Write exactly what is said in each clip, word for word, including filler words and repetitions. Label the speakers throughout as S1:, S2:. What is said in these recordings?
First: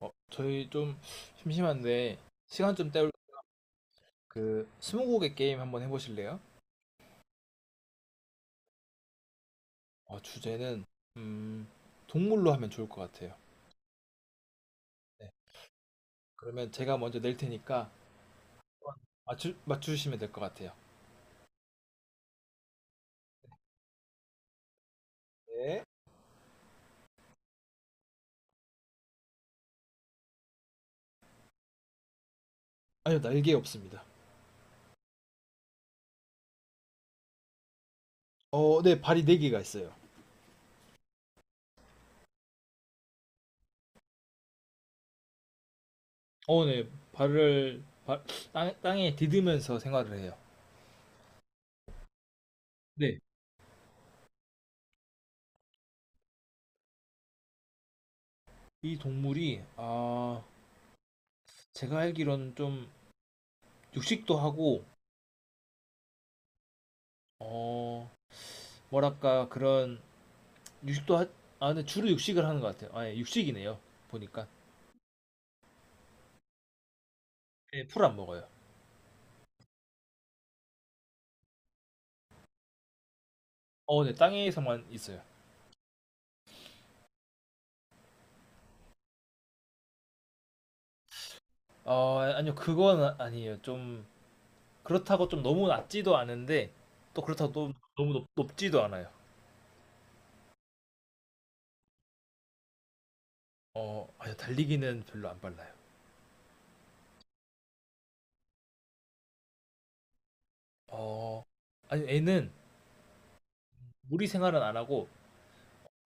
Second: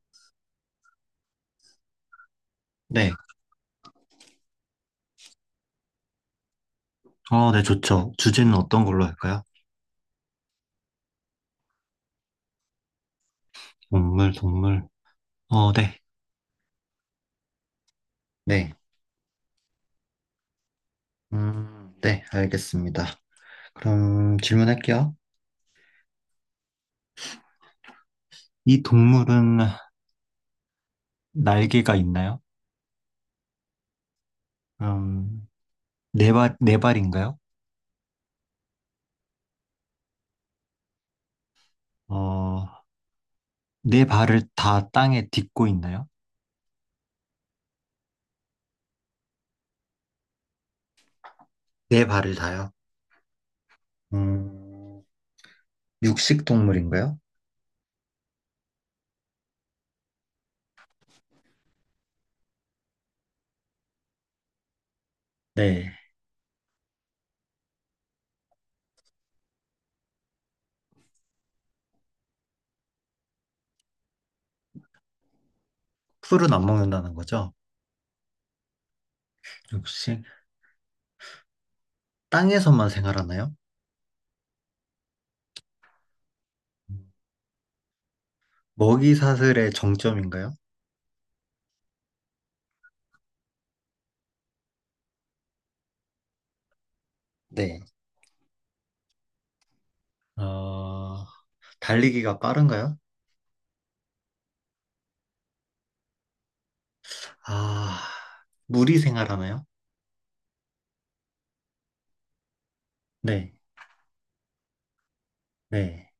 S1: 어, 저희 좀 심심한데 시간 좀 때울
S2: 네,
S1: 그 스무고개 게임 한번 해보실래요?
S2: 어, 네, 좋죠. 주제는 어떤 걸로 할까요?
S1: 어, 주제는 음, 동물로 하면 좋을 것 같아요.
S2: 동물, 동물.
S1: 네.
S2: 어, 네.
S1: 그러면 제가 먼저 낼 테니까
S2: 네.
S1: 맞추, 맞추시면 될 것 같아요.
S2: 음, 네, 알겠습니다. 그럼 질문할게요.
S1: 네.
S2: 이 동물은 날개가 있나요?
S1: 아니요, 날개 없습니다.
S2: 음, 네 발, 네 발인가요?
S1: 어, 네, 발이 네 개가 있어요.
S2: 어, 네 발을 다 땅에 딛고 있나요?
S1: 어, 네, 발을 발, 땅, 땅에 디디면서 생활을 해요.
S2: 네 발을 다요.
S1: 네,
S2: 음, 육식 동물인가요?
S1: 이 동물이 아, 제가 알기로는 좀 육식도 하고
S2: 네.
S1: 어, 뭐랄까 그런 육식도 하, 아 근데 주로 육식을 하는 것 같아요. 아예 육식이네요. 보니까
S2: 풀은 안 먹는다는 거죠?
S1: 예, 풀안 먹어요.
S2: 육식. 땅에서만 생활하나요?
S1: 어, 네 땅에서만 있어요.
S2: 먹이 사슬의 정점인가요?
S1: 어, 아니요 그건 아- 아니에요. 좀 그렇다고 좀 너무 낮지도 않은데 또 그렇다고 또
S2: 네.
S1: 너무 높, 높지도 않아요.
S2: 어, 달리기가 빠른가요?
S1: 어, 아니요 달리기는 별로 안 빨라요.
S2: 아, 무리 생활하나요?
S1: 어, 아니 애는
S2: 네,
S1: 무리 생활은 안 하고
S2: 네,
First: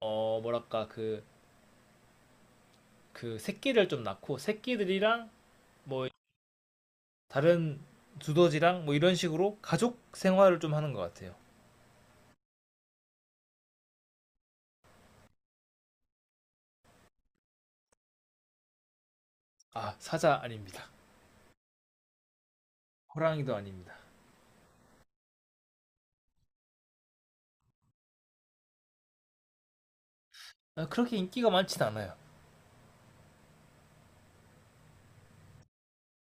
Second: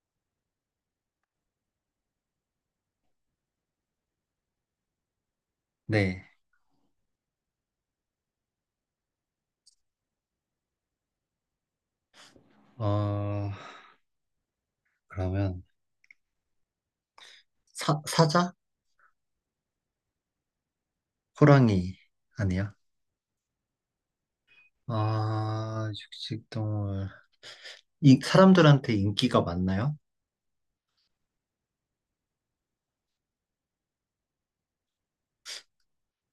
S1: 어 뭐랄까 그 그 새끼를 좀 낳고 새끼들이랑 뭐
S2: 네.
S1: 다른 두더지랑 뭐 이런 식으로 가족 생활을 좀 하는 것 같아요.
S2: 어, 그러면 사, 사자?
S1: 아 사자 아닙니다.
S2: 호랑이 아니야?
S1: 호랑이도 아닙니다.
S2: 아, 육식동물. 이 사람들한테 인기가 많나요?
S1: 아, 그렇게 인기가 많진 않아요.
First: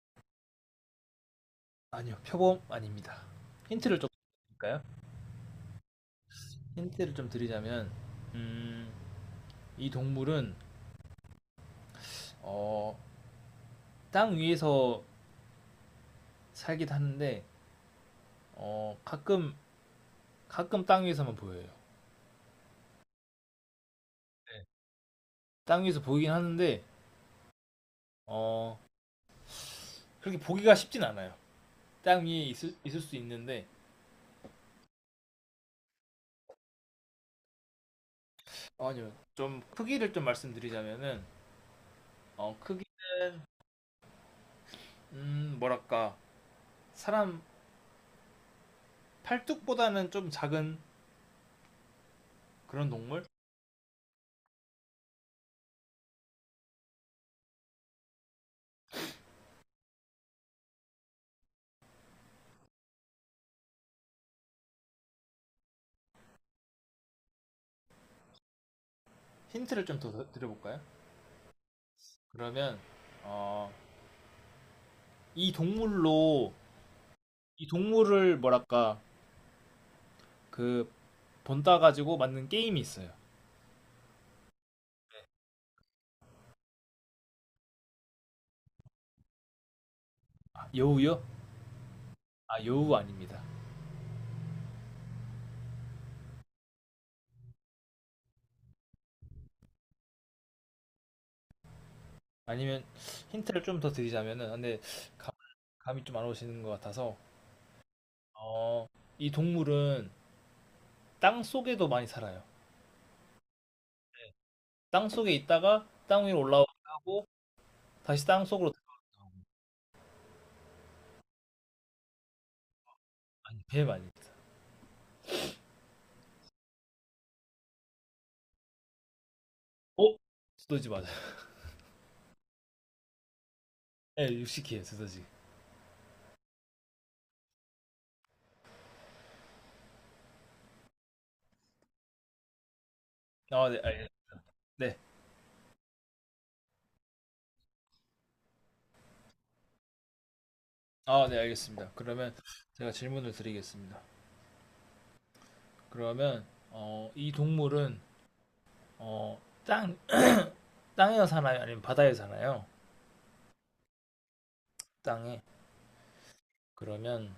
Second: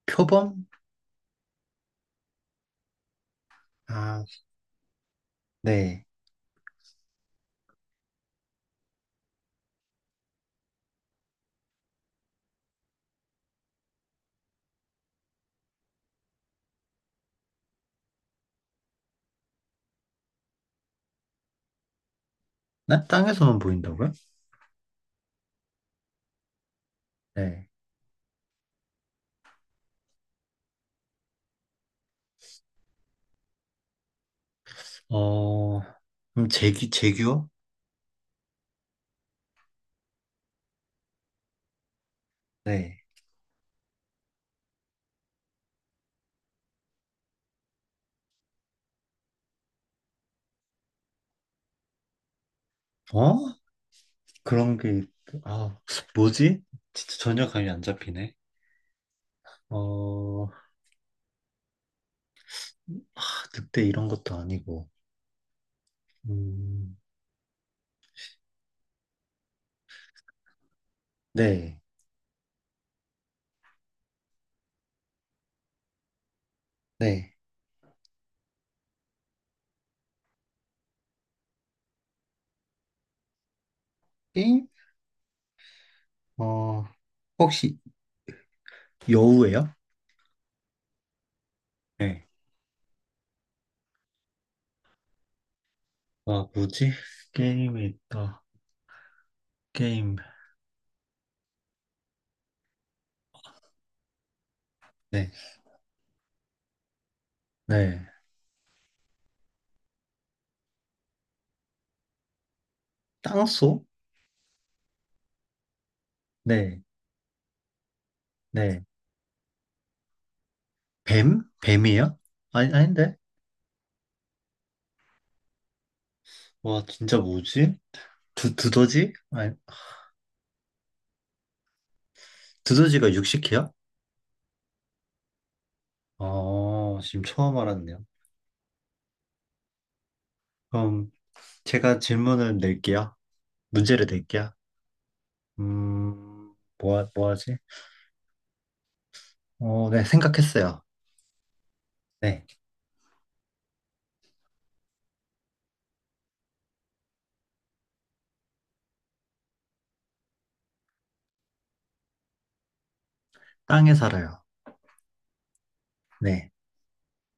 S2: 표범?
S1: 아니요, 표범 아닙니다. 힌트를 좀
S2: 아,
S1: 드릴까요?
S2: 네.
S1: 힌트를 좀 드리자면, 음, 이 동물은 어, 땅 위에서 살기도 하는데 어, 가끔 가끔 땅 위에서만 보여요.
S2: 나 땅에서만 보인다고요?
S1: 네. 땅 위에서 보이긴 하는데
S2: 네.
S1: 어, 그렇게 보기가 쉽진 않아요. 땅 위에 있을, 있을 수 있는데
S2: 어, 그럼 제기, 제규어?
S1: 어, 아니요, 좀 크기를 좀 말씀드리자면은 어,
S2: 네.
S1: 크기는 음, 뭐랄까 사람 팔뚝보다는 좀 작은 그런 동물?
S2: 어? 그런 게, 있- 아, 뭐지? 진짜 전혀 감이 안 잡히네. 어, 아, 늑대 이런 것도 아니고. 음,
S1: 힌트를 좀 더 드려볼까요?
S2: 네,
S1: 그러면 어, 이 동물로
S2: 네.
S1: 이 동물을 뭐랄까 그 본따 가지고 만든 게임이 있어요.
S2: 게임? 어, 혹시 여우예요?
S1: 아, 여우요?
S2: 네.
S1: 아 여우 아닙니다.
S2: 아, 뭐지? 게임이 있다. 게임.
S1: 아니면 힌트를 좀 더 드리자면은 근데
S2: 네,
S1: 감, 감이 좀 안 오시는 것 같아서
S2: 네.
S1: 어, 이 동물은 땅 속에도 많이 살아요.
S2: 땅소?
S1: 땅 속에 있다가 땅 위로 올라오기도
S2: 네,
S1: 하고 다시 땅 속으로
S2: 네.
S1: 들어가기도 하고
S2: 뱀? 뱀이에요? 아니, 아닌데?
S1: 아니 뱀 아닙니다.
S2: 와, 진짜 뭐지? 두, 두더지? 아니,
S1: 어? 두더지 맞아요.
S2: 두더지가 육식해요?
S1: 네 육식이에요 두더지.
S2: 아 지금 처음 알았네요. 그럼 제가 질문을 낼게요.
S1: 아 네,
S2: 문제를
S1: 알
S2: 낼게요.
S1: 네
S2: 음, 뭐, 하- 뭐 하지? 어, 네, 생각했어요.
S1: 아, 네, 알겠습니다. 그러면
S2: 네.
S1: 제가 질문을 드리겠습니다. 그러면 어, 이 동물은 어, 땅 땅에 사나요? 아니면 바다에 사나요?
S2: 땅에 살아요.
S1: 땅에.
S2: 네.
S1: 그러면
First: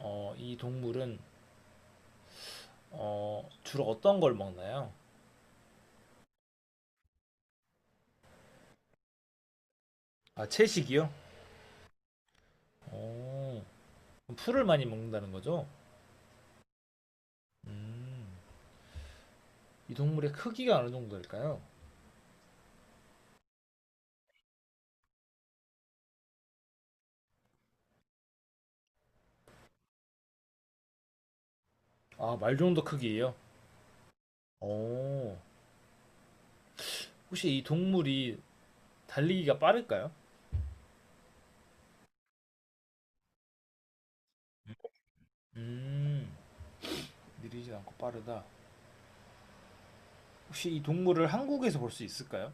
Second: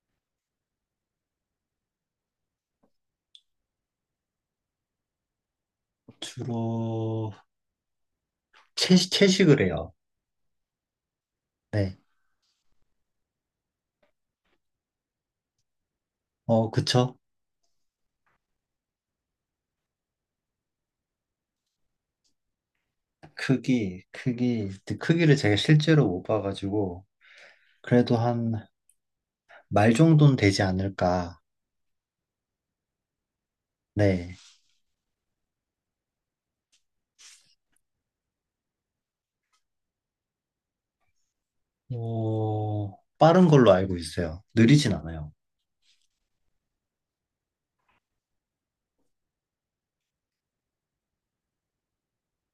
S1: 어, 이 동물은 어, 주로 어떤 걸 먹나요?
S2: 주로 채식, 채식을 해요.
S1: 아, 채식이요?
S2: 네.
S1: 오, 그럼 풀을 많이 먹는다는 거죠?
S2: 어, 그쵸?
S1: 음, 이 동물의 크기가 어느 정도일까요?
S2: 크기, 크기, 근데 크기를 제가 실제로 못 봐가지고, 그래도 한 말 정도는 되지 않을까.
S1: 아, 말 정도 크기예요?
S2: 네.
S1: 오, 혹시 이 동물이 달리기가 빠를까요?
S2: 어, 빠른 걸로 알고 있어요. 느리진 않아요.
S1: 음, 느리지 않고 빠르다. 혹시 이 동물을 한국에서 볼 수 있을까요?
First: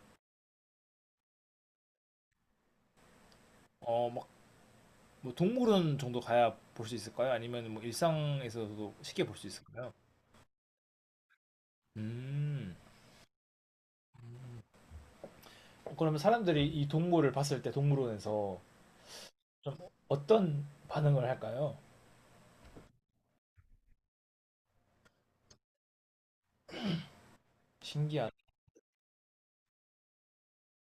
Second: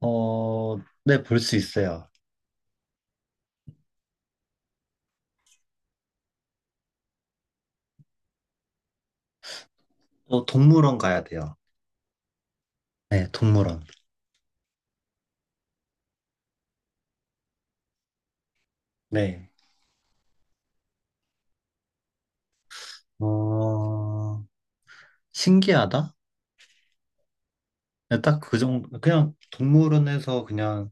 S2: 어, 네, 볼 수 있어요.
S1: 어, 막, 뭐 동물원 정도 가야 볼 수 있을까요? 아니면 뭐 일상에서도 쉽게 볼 수 있을까요?
S2: 또 동물원 가야 돼요.
S1: 음,
S2: 네, 동물원.
S1: 그러면 사람들이 이 동물을 봤을 때 동물원에서
S2: 네.
S1: 좀 어떤 반응을 할까요?
S2: 어, 신기하다? 네,
S1: 신기한.
S2: 딱그 정도, 그냥 동물원에서 그냥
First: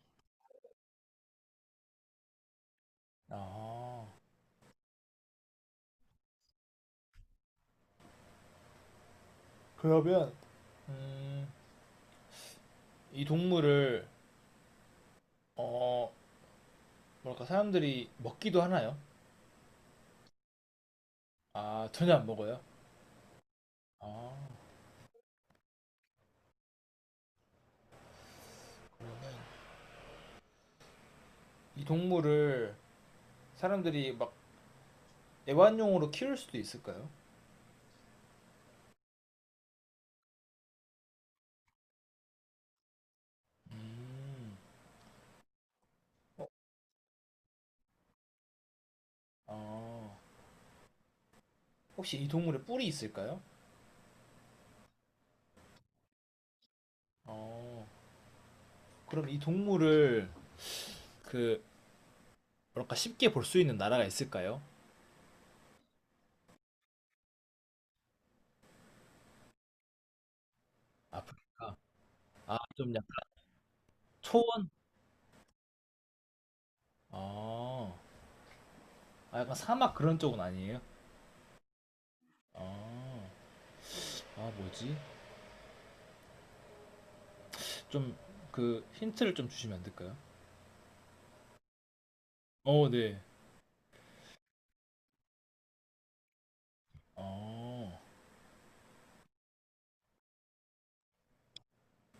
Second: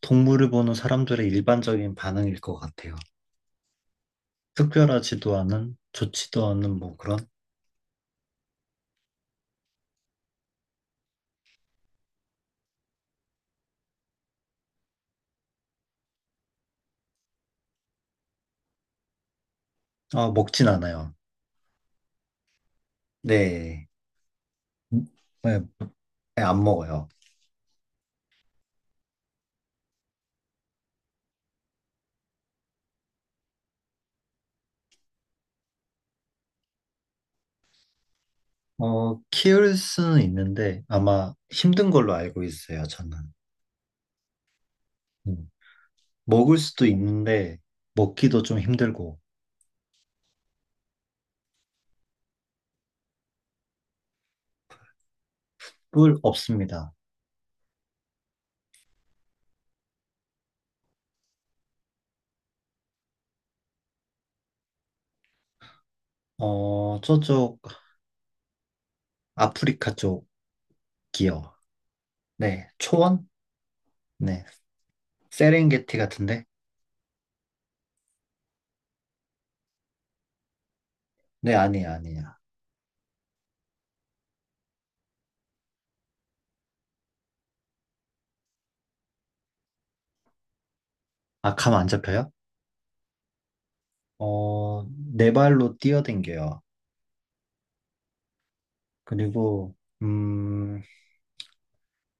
S2: 동물을 보는 사람들의 일반적인 반응일 것 같아요.
S1: 아,
S2: 특별하지도 않은, 좋지도 않은 뭐 그런,
S1: 그러면, 음, 이 동물을, 어, 뭐랄까, 사람들이 먹기도 하나요?
S2: 아, 먹진 않아요.
S1: 아, 전혀 안 먹어요?
S2: 네.
S1: 아,
S2: 음, 네, 네, 안 먹어요.
S1: 이 동물을 사람들이 막 애완용으로 키울 수도 있을까요?
S2: 어, 키울 수는 있는데 아마 힘든 걸로 알고 있어요, 저는.
S1: 음.
S2: 음.
S1: 어,
S2: 먹을 수도 있는데 먹기도 좀 힘들고
S1: 어, 혹시 이 동물에 뿔이 있을까요?
S2: 뿔 없습니다.
S1: 어, 그럼 이 동물을 그 뭐랄까 쉽게 볼 수 있는 나라가 있을까요?
S2: 어, 저쪽 아프리카 쪽이요.
S1: 아프리카. 아,
S2: 네,
S1: 좀 약간
S2: 초원? 네,
S1: 초원?
S2: 세렝게티 같은데?
S1: 아... 아, 약간 사막 그런 쪽은 아니에요?
S2: 네, 아니에요, 아니에요.
S1: 아... 아, 뭐지? 좀 그 힌트를 좀 주시면 안 될까요?
S2: 아, 감 안 잡혀요?
S1: 어, 네.
S2: 어, 네 발로 뛰어댕겨요.
S1: 어,
S2: 그리고, 음,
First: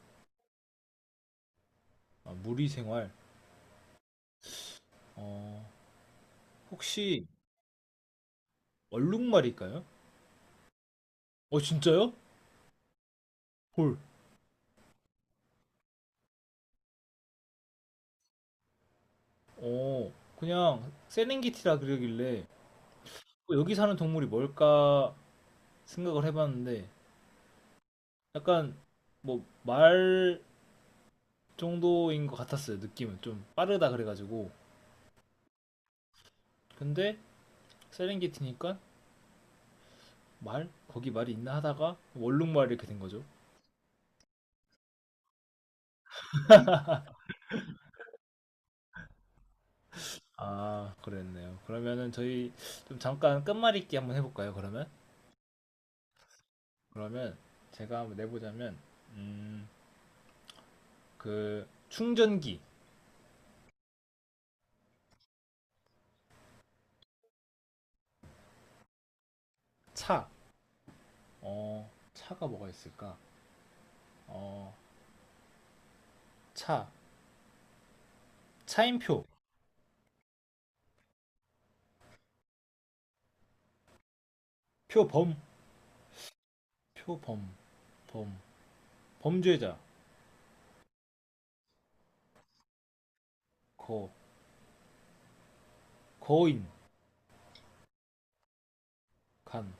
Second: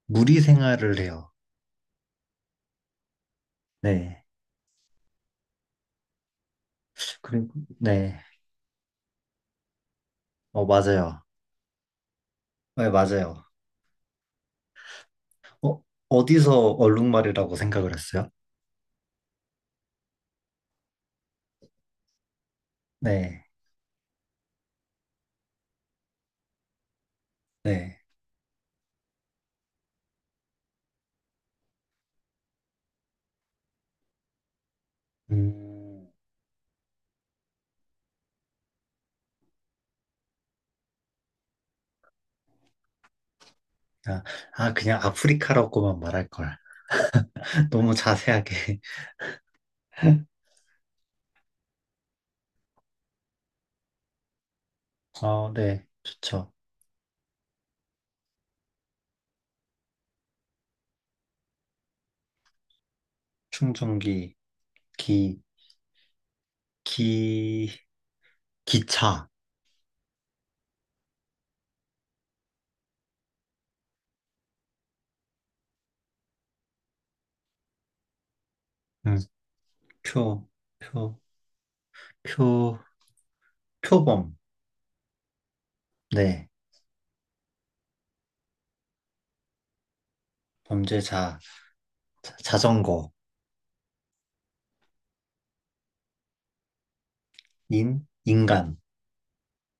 S2: 무리 생활을 해요.
S1: 아, 무리 생활.
S2: 네.
S1: 어, 혹시
S2: 그리고, 네.
S1: 얼룩말일까요?
S2: 어, 맞아요.
S1: 어, 진짜요?
S2: 네, 맞아요.
S1: 헐.
S2: 어, 어디서 얼룩말이라고 생각을 했어요?
S1: 어, 그냥 세렝게티라 그러길래
S2: 네.
S1: 어, 여기 사는 동물이 뭘까 생각을 해봤는데
S2: 네.
S1: 약간 뭐 말 정도인 것 같았어요. 느낌은 좀 빠르다 그래가지고
S2: 음,
S1: 근데 세렝게티니까 말 거기 말이 있나 하다가 원룸말 이렇게 된 거죠.
S2: 아, 아, 그냥 아프리카라고만 말할 걸. 너무 자세하게.
S1: 아 그랬네요. 그러면은 저희 좀 잠깐 끝말잇기 한번 해볼까요? 그러면
S2: 어, 네. 좋죠.
S1: 그러면 제가 한번 내보자면 음, 그 충전기
S2: 충전기, 기, 기, 기차.
S1: 차 어, 차가 뭐가 있을까? 어, 차
S2: 음,
S1: 차임표
S2: 표, 표, 표, 표범.
S1: 표범
S2: 네.
S1: 표범 범 범죄자
S2: 범죄자. 자- 자전거,
S1: 거 거인
S2: 인, 인간.
S1: 간.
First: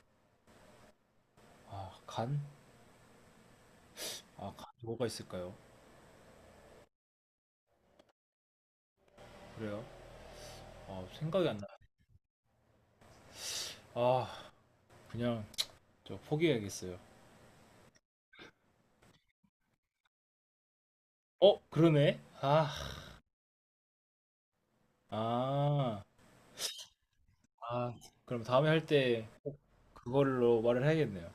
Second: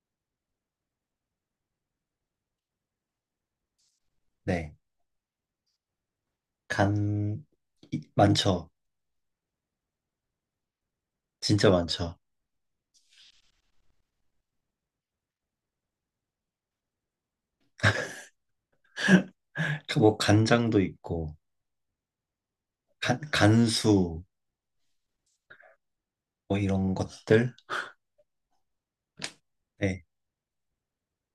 S1: 아, 간? 아, 간
S2: 네.
S1: 뭐가 있을까요?
S2: 간, 이- 많죠.
S1: 그래요? 아, 생각이 안 나.
S2: 진짜 많죠.
S1: 아, 그냥 저 포기해야겠어요.
S2: 그뭐 간장도 있고,
S1: 어, 그러네. 아,
S2: 간, 간수,
S1: 아,
S2: 뭐 이런 것들.
S1: 아. 그럼 다음에 할 때
S2: 네.
S1: 그걸로 말을 해야겠네요.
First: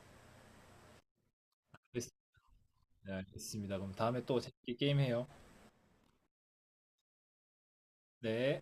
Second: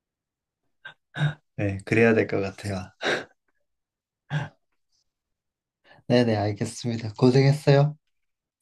S2: 네.
S1: 알겠-
S2: 그래야 될 것 같아요.
S1: 네, 알겠습니다. 그럼 다음에 또 재밌게 게임해요.
S2: 네네, 알겠습니다. 고생했어요.
S1: 네.